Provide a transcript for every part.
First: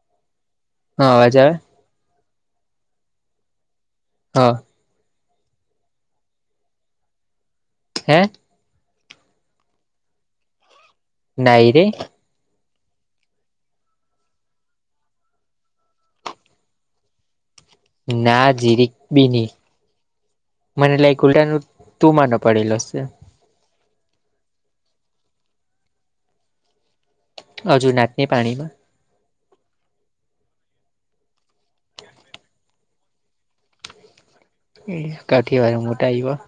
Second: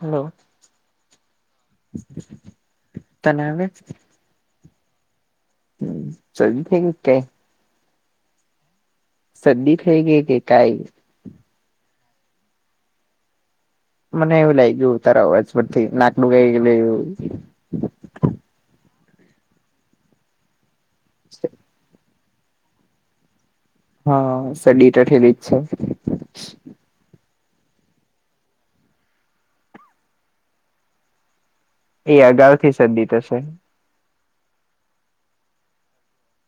Hello હા અવાજ આવે‌. તને આવે? હા [unintelligible] હે? સરદી થઈ ગઈ કે કઈ! નાઈ રે મને એવું લાગ ગયું તારા અવાજ પરથી નાકડું ગઈ ગયું એવું. [unintelligible] પડેલો છે. હા સડીટ ઠેલી જ છે. હજુ નાચને પાણીમાં. એ અગાઉ થી સરદી થશે. એ કાઠીવાર મોટા આયવા.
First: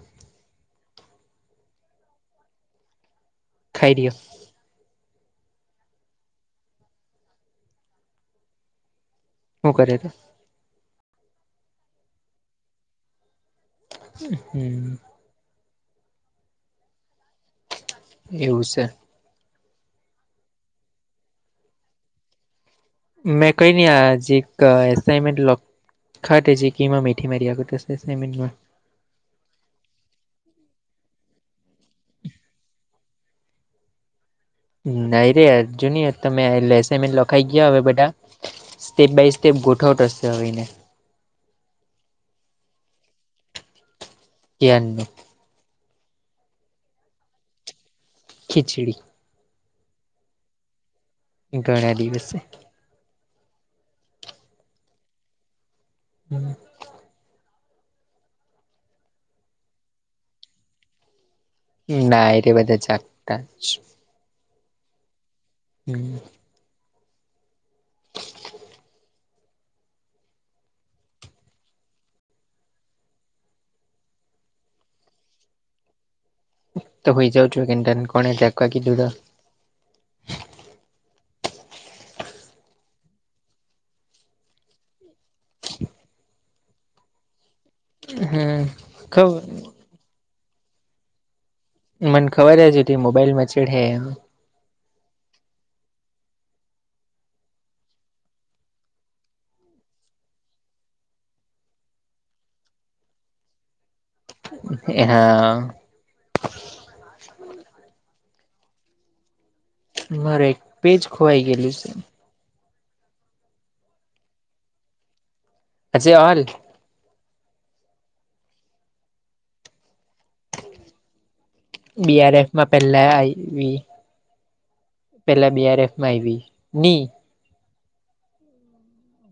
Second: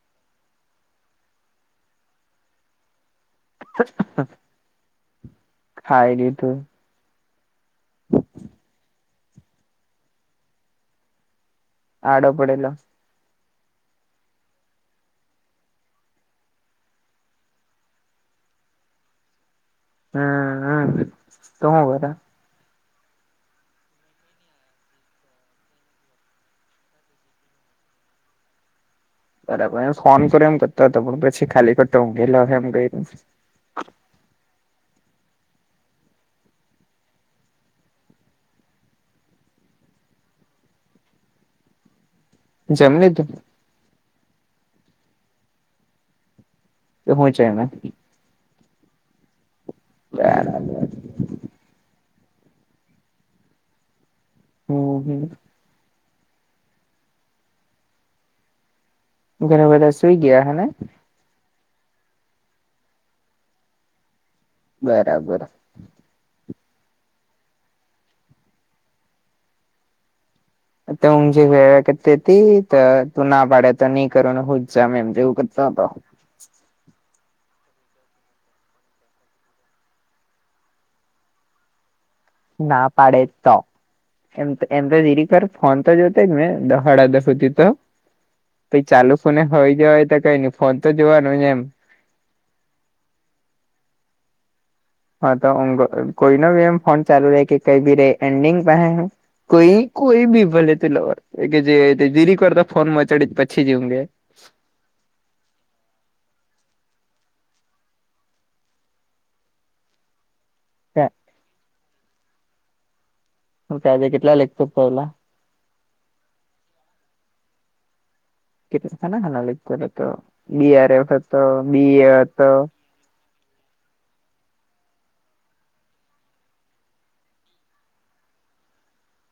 ખાઈ રહ્યો [unintelligible] શું કર કે? આડો પડેલો. હમ એવું છે. હમ હમ [inaudible] મેં કઈ નહ આ જે એસાનમેન્ટ [unintelligible] બરાબર એમ ફોન કરો એમ કરતા હતો પણ પછી ખાલી કરતો હઘેલો એમ ક નહી રે અર્જુન તમે લસાન લખાઈ ગયા હવે બધા. સ્ટેપ બાય સ્ટેપ ગોઠવત હશે આવીને. જેમ લીધું. [inaudible] તે હું છે એને? ખીચડી. બરાબર. ઘણા દિવસે. હમ હમ [inaudible] ઘણા બધા સુઈ ગયા હને? ના એરે બધા જાગતા બરાબર. [inaudible] તો ઊંઘ જે વે કરતી હતી તું ના પાડે તો નહી કરો હું જ જા એમ જેવું કરતો હતો. તો હોઈ જઉ [inaudible] ના પાડે તો. એમ એમ તો ધીરીકર ફોન તો જોતો જ ને [inaudible] તો હા તો ચાલુ ફોને હોય જવાય તો કઈ નઈ ફોન તો જોવાનું એમ. મને ખબર હ જેથી મોબાઈલમાં મચડ હે‌એમ. હા તો કોઈ ન ભી એમ ફોન ચાલુ રહે કે કઈ બી ર એન્ડિંગ પાહે કઈ કોઈ બી ભલે તું લવ કે જે જીરીકર તો ફોન મચાડી પછીજ ઊંઘે હા મારે એક પેજ ખોવાઈ ગયેલી છે. હું કે આજે કેટલા લેક્ચર ચાલ્યા? આજે ઓલ. કેટલા સાના સાના લેક્ચર હતા બી. આર. એફ હતો બીએ હતો હતો. પેલા આવી પેલા બીઆરએફમાં આવી ની-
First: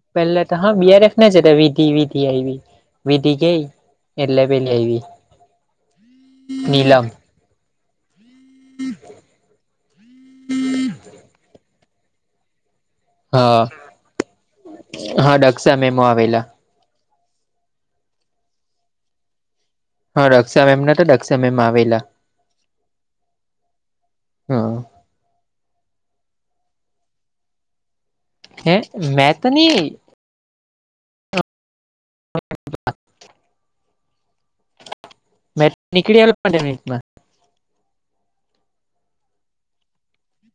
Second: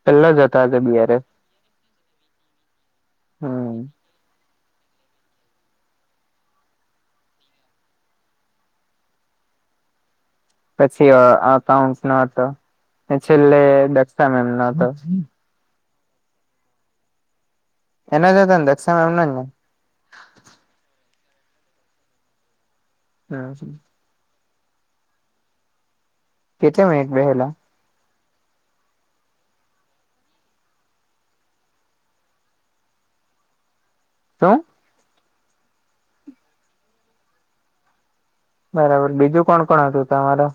પેલો જ પેલા તો હતો હા આજે બિઆારફ બીઆરએફ ના જતા વિધિ વિધિ આવી. વીટી ગઈ હમ એટલે પેલી આવી નીલમ. હમ પછી અકાઉન્ટ ન હતો અને છેલ્લે હા દક્ષા મેમ એમનો હતો. હા દક્ષા મેમ હો આવેલા. એનો જ હતો ને દક્ષામેમનો જ ને. હા દક્ષા એમ ના દક્ષા મેમ આવેલા. હા હ કેટલા મનિટ બેહેલા. હે મે તની [inaudible] તો મેં તો નીકળી આવેલો પંદર મિનિટમાં. બરાબર બીજું કોણ કોણ હતું તમારો?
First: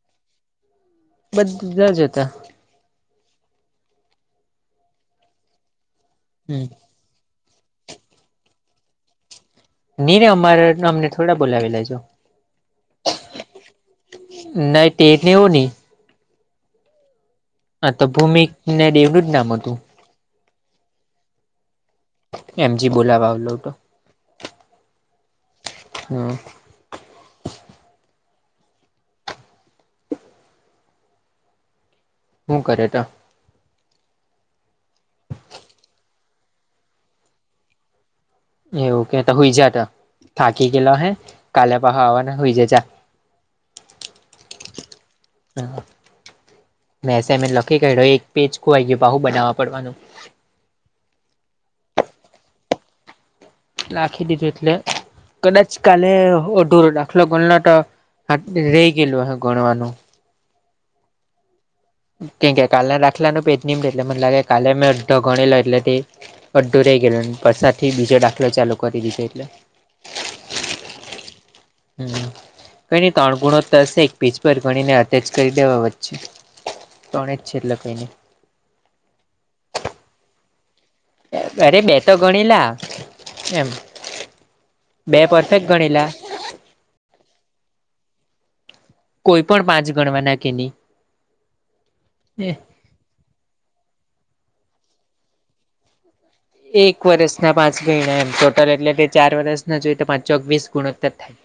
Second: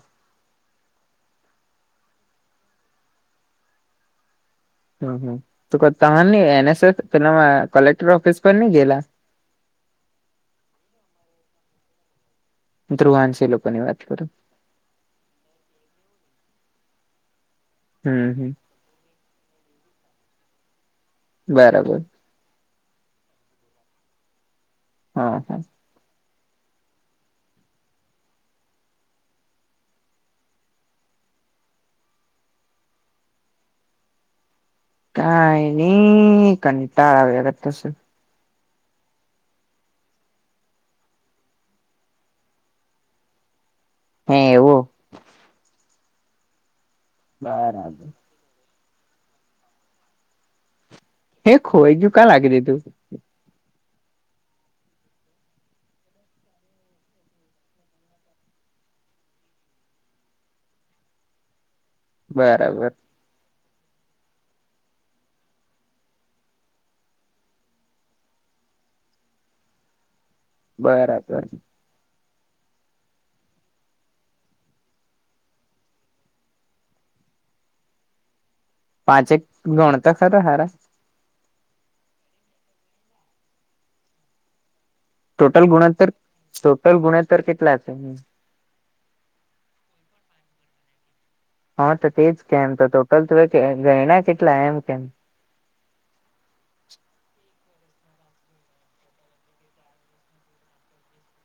બધા જ હતા. હમ હ તો ત ન હમ એનએસસ પેલા કલેક્ટર ઓફિસ પર ની ગેલા? ની ર અમારે અમને થોડા બોલાવેલા લેજો ધ્રુવાંશી લોકોની વાત કરુ. નહી ટેટ ન હોની હા તો હમ હમ ભૂમિને દેવનું જ નામ હતું. બરાબર. એમજી બોલાવા આવેલો હતો. હા હા. હમ્મ. હું કરે તો? કાંઈ નહિ કંટાળા આવ્યા કરતો છે. એવું કે સુઈ જાતો થાકી ગયેલો અહે કાલે પાહો આવવાનો. હે એવું. મેં અસાઈમેન્ટ લખી બરાબર કાઢ્યો એક પેજ ખોવાઈ ગયું પાછું બનાવવા પડવાનું. હે ખોવાઈ ગયું ક્યાં લાખી દીધું? લખી દીધું એટલે કદાચ કાલે અઢૂરો દાખલો ગણેલો તો રહી ગયેલો અહે ગણવાનું. કે બરાબર કાલે જ દાખલા નું પેજ નહી મળે એટલે લાગે કાલે મેં અડધો ગણેલો અડધું રહી ગયેલું ને પહોંચાડથી બીજું બીજો દાખલો ચાલુ કરી દીધેલો એટલે. બરાબર. કઈ ની ત્રણ ગુણોત્તર છે‌ એક પેજ ઉપર ગણીને વચ્ચે અટેચ કરી દેવા. ત્રણ જ છે એટલે કંઈ નહીં. પાંચેક ગણ તો ખરા હારા. અરે બે તો ગણે લા એમ. બે ટોટલ પરફેક્ટ ગણેલા ગુણ્યાત્તર ટોટલ ગુણાત્તર કેટલા હતા કોઈ પણ પાંચ ગણવા ના કે નહી હા તો તેજ કેમ તો ટોટલ તે ગરણા કેટલા એમ કેમ એક વર્ષ ના પાંચ ગયણા એમ ટોટલ એટલે ચાર વર્ષ ના જોઈ તો પાંચચોગવીસ ગુણવત્તા થાય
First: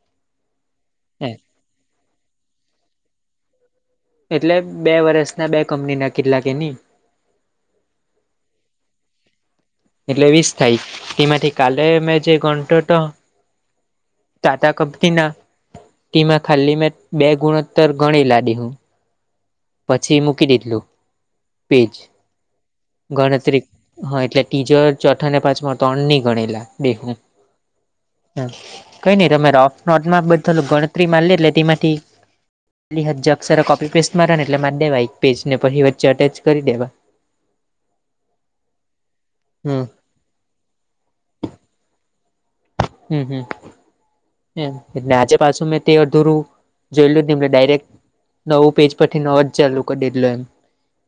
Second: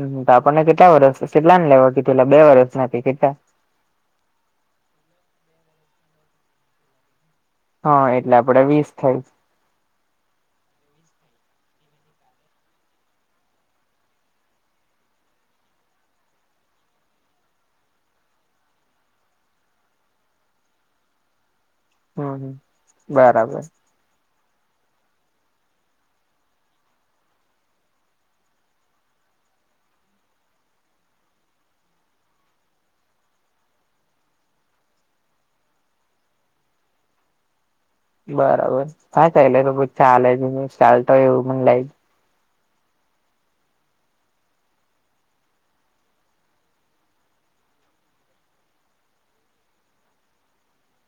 હમ તો આપણને કેટલા વર્સ જેટલા ને લેવા કીધલા બે વરસ નથી કેટલા એટલે બે વરષ ના બે કંપની ના કેટલા કે નહી હા એટલે આપડે વીસ થાય એટલે વીસ થાય તેમાંથી કાલે મેમ જે ઘંટો તો ટાટા કંપની ના ટીમાં ખાલી મેં બે ગુણોત્તર ગણી લાડી હું પછી મૂકી દીધેલું પેજ હમ બરાબર ગણતરી હા એટલે તીજો ચોઠા ને પાંચમા ત્રણ ની ગણેલા બેેહું કઈ નઈ તમે રફ નોટમાં બધુ ગણતરી મા એટલે તેમાંથી એ હજ અક્ષર કોપી પેસ્ટ માારને એટલે મા દેવા એક પેજ ને પછી વચ્ચે અટેચ કરી દેવા બરાબર હા ચાલે તો બ હમ ચાલ હ ત ચાલતોય એવું પણને લાગ હમ હમ એટલે આજે પાછું મેં તે અધૂરું જોયલુંધું એ ડાયરેક્ટ નવું પેજ પરથી નવુ જ ચાલુ કરી દીધેલો એમ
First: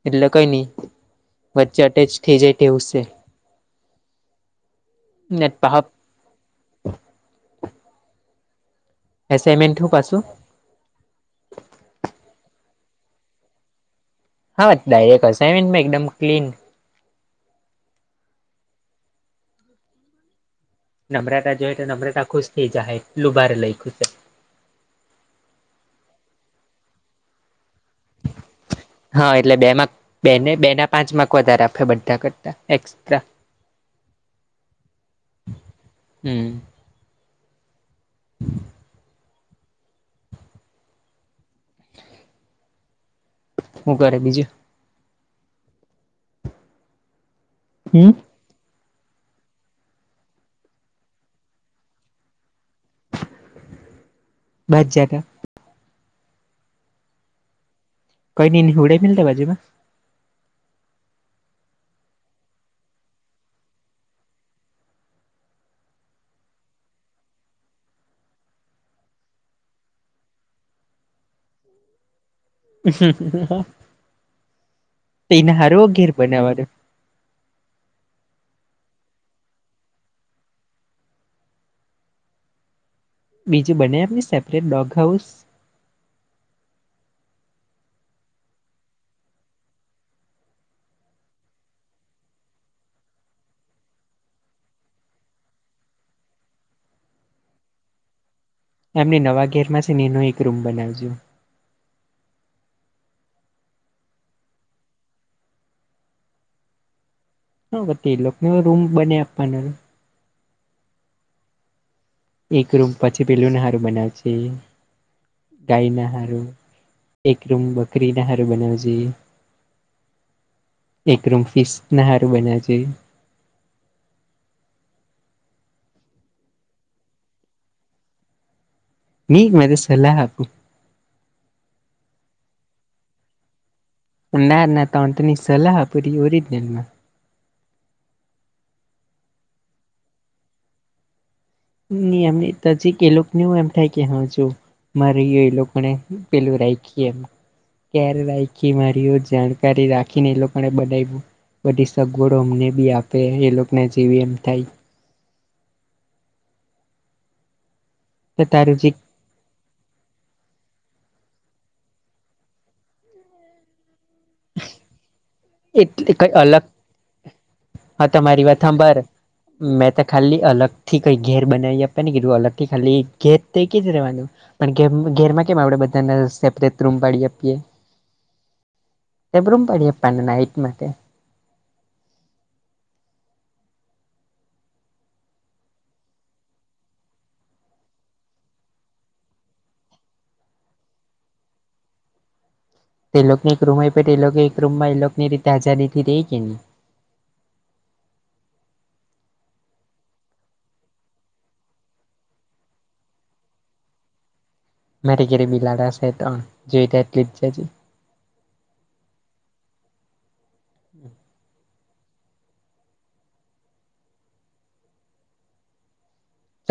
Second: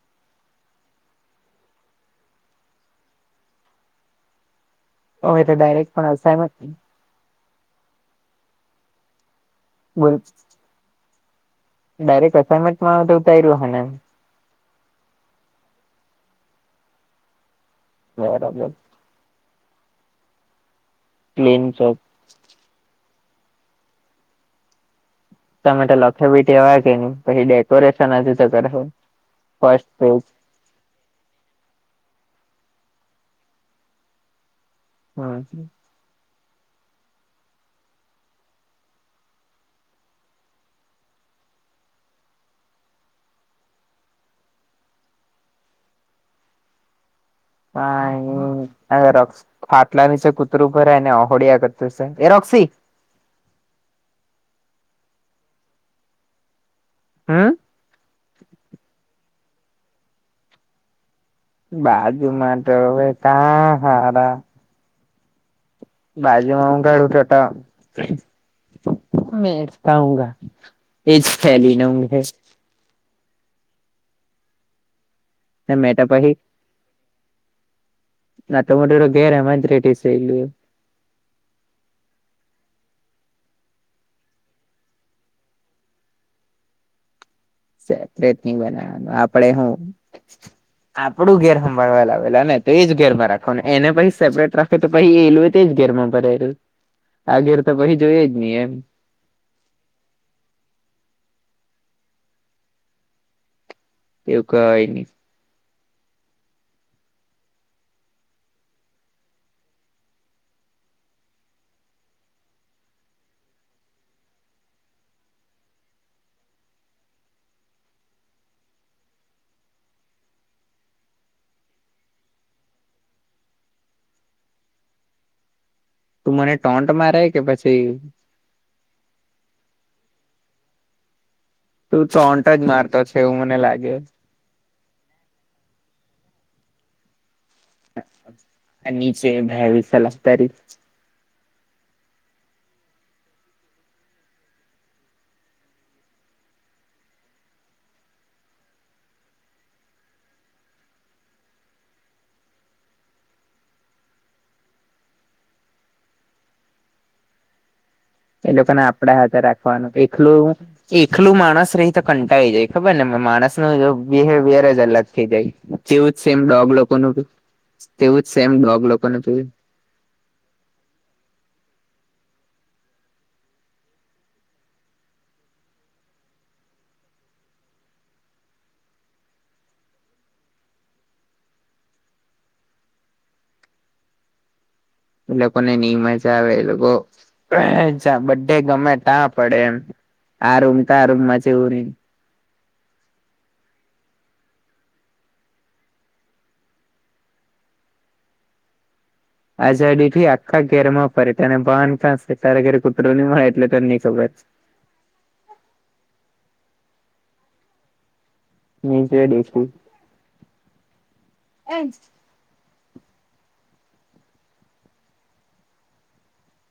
એટલે કઈ નહી વચ્ચે અટેચ થઇ જાય તેવું છે ઓ એ તો છે ડાયરેક્ટ પણ અસામેનટ એસાઈનમેન્ટ હૂં બોલ પાશો ડાયરેક્ટ અસનમેન્ટમાં ઉતારુ રહ્યું હેને હા ડાયરેક્ટ અસાઈમેનટ મેં એકદમ ક્લીન [unintelligible] નમ્રતા ક્લીન જોઈ તો ચોક નમ્રતા ખુશ થઈ જાય લુભારે લઈ ખુશ તમે લખેબીટીવા કે ન પછી ડેકોરેશનજ કર ફ એને બેના પાંચ માકૅ વધારે આપે બધા કરતા એક્સ્ટ્રા હા જ હમ હું કરે બીજું હ હમ [unintelligible] હ ર ફાટલા ની છે કૂતરું ભરેને અહોળિયા કરતું છે એ રોક્ષી બેઠજાટ હમ કઈ ની હુવડાવી દેને બાજુ માં બાજુ માટે હવે કા હારા બાજીમાં ઉઘાડું તોત [unintelligible] એજ ફેલીને હુંઘે તો એના હારો મેં તો વગેર પછી બનાવાનો ના તમટરો ગેરે મંત રેટ છે એલુ બીજું બનાઈ આપને સેપરેટ ડોગ હાઉસ સેપરેટ નહી બનાવાનું આપણે હું આપડું ઘેર સંંભાળવા લાવેલા ને તો એ જ ઘેર માં રાખો ને એને પછી સેપરેટ રાખો તો પછી એ તેજ ઘેરમાં ભરાયલું આ ઘેર તો પછી જોઈ જ નહી એમ એમને નવા ઘેર માં છે નો એક રૂમ બનાવજો એવું કવાય નહી હ એ લોકોને રૂમ બનાઈ આપવાનો એક રૂમ પછી પેલું નારું બનાવ છે ગાય ના હારુ એક રૂમ બકરીના હારુ બનાવજે. એક રૂમ ફિશ ના હાર બનાવજે. તું મને ટોન્ટ મારે કે પછી ની મેતો સલાહ આપું. તું ટોન્ટ જ મારતો છે એવું મને લાગે. ના ના ટોન્ટ ની સલાહ પૂરી ઓરિજિનલમાં. આ નીચે ભેં વિશે લફતારી એમજી એ લોકો હું એમ થાય કે હ જો. મારી એ લોકોને પેલું રાખીએ એમ. કેર રાયખી મારીઓ જાણકારી રાખીને એ લોકોને બનાવ્યું. બધી સગવડો અમને બી આપે એ લોકોને જેવી એમ થાય. તો એ તારું લોકોને જે આપડા હાથે રાખવાનું એકલું એકલું માણસ રહી તો કંટાળી જાય ખબર ને માણસ ન બિહેવિયર જ અલગ થઈ જાય. એટલે જેવું જ કઈ સેમ અલગ ડોગ લોકોનુ બી હા તેવું જ તમારી સેમ વાત ડોગ હાંભર લોકોને મેં તો ખાલી અલગ થી કઈ ઘેર બનાવી આપે ને કીધું અલગ થી ખાલી ઘેર તે કે જ રહેવાનું. પણ ઘેરમાં કેમ આપણેે બધાને સેપરેટ રૂમ પાડી આપીએ એમ રૂમ પાડી આપવાના નાઈટ માટે. એ લોકો ને ની મજા આવે એ લોકો બે ગમે તાં પડે એમ. આ રૂમ તો આ રૂમ મા એવું નહી. તે લોકો એક રૂમ આઈપી હોય તો એ લોકો એક રૂમ માં એની રીતે આઝાદી થી રે કે ની. આઝાદી થી આખા ઘેર માં ફરે તને ભાન કાંસે તારા ઘેર કૂતરો નહી મળે એટલે તને ની ખબર. મારે ઘરે બિલાડા શે ત્રણ જોઈતા હોય તો લઈ જજે. ની જુએ ડેડ ફૂટ. હમ્મ. એ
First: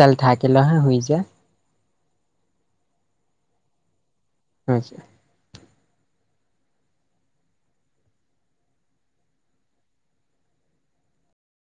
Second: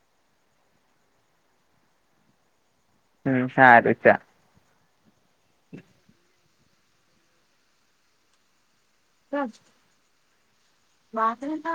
ચાલ થાકેલ હોય હુંઈ જા. હમ્મ સારુ ચાલ. હચ્ છે. ટ્રક [unintelligible]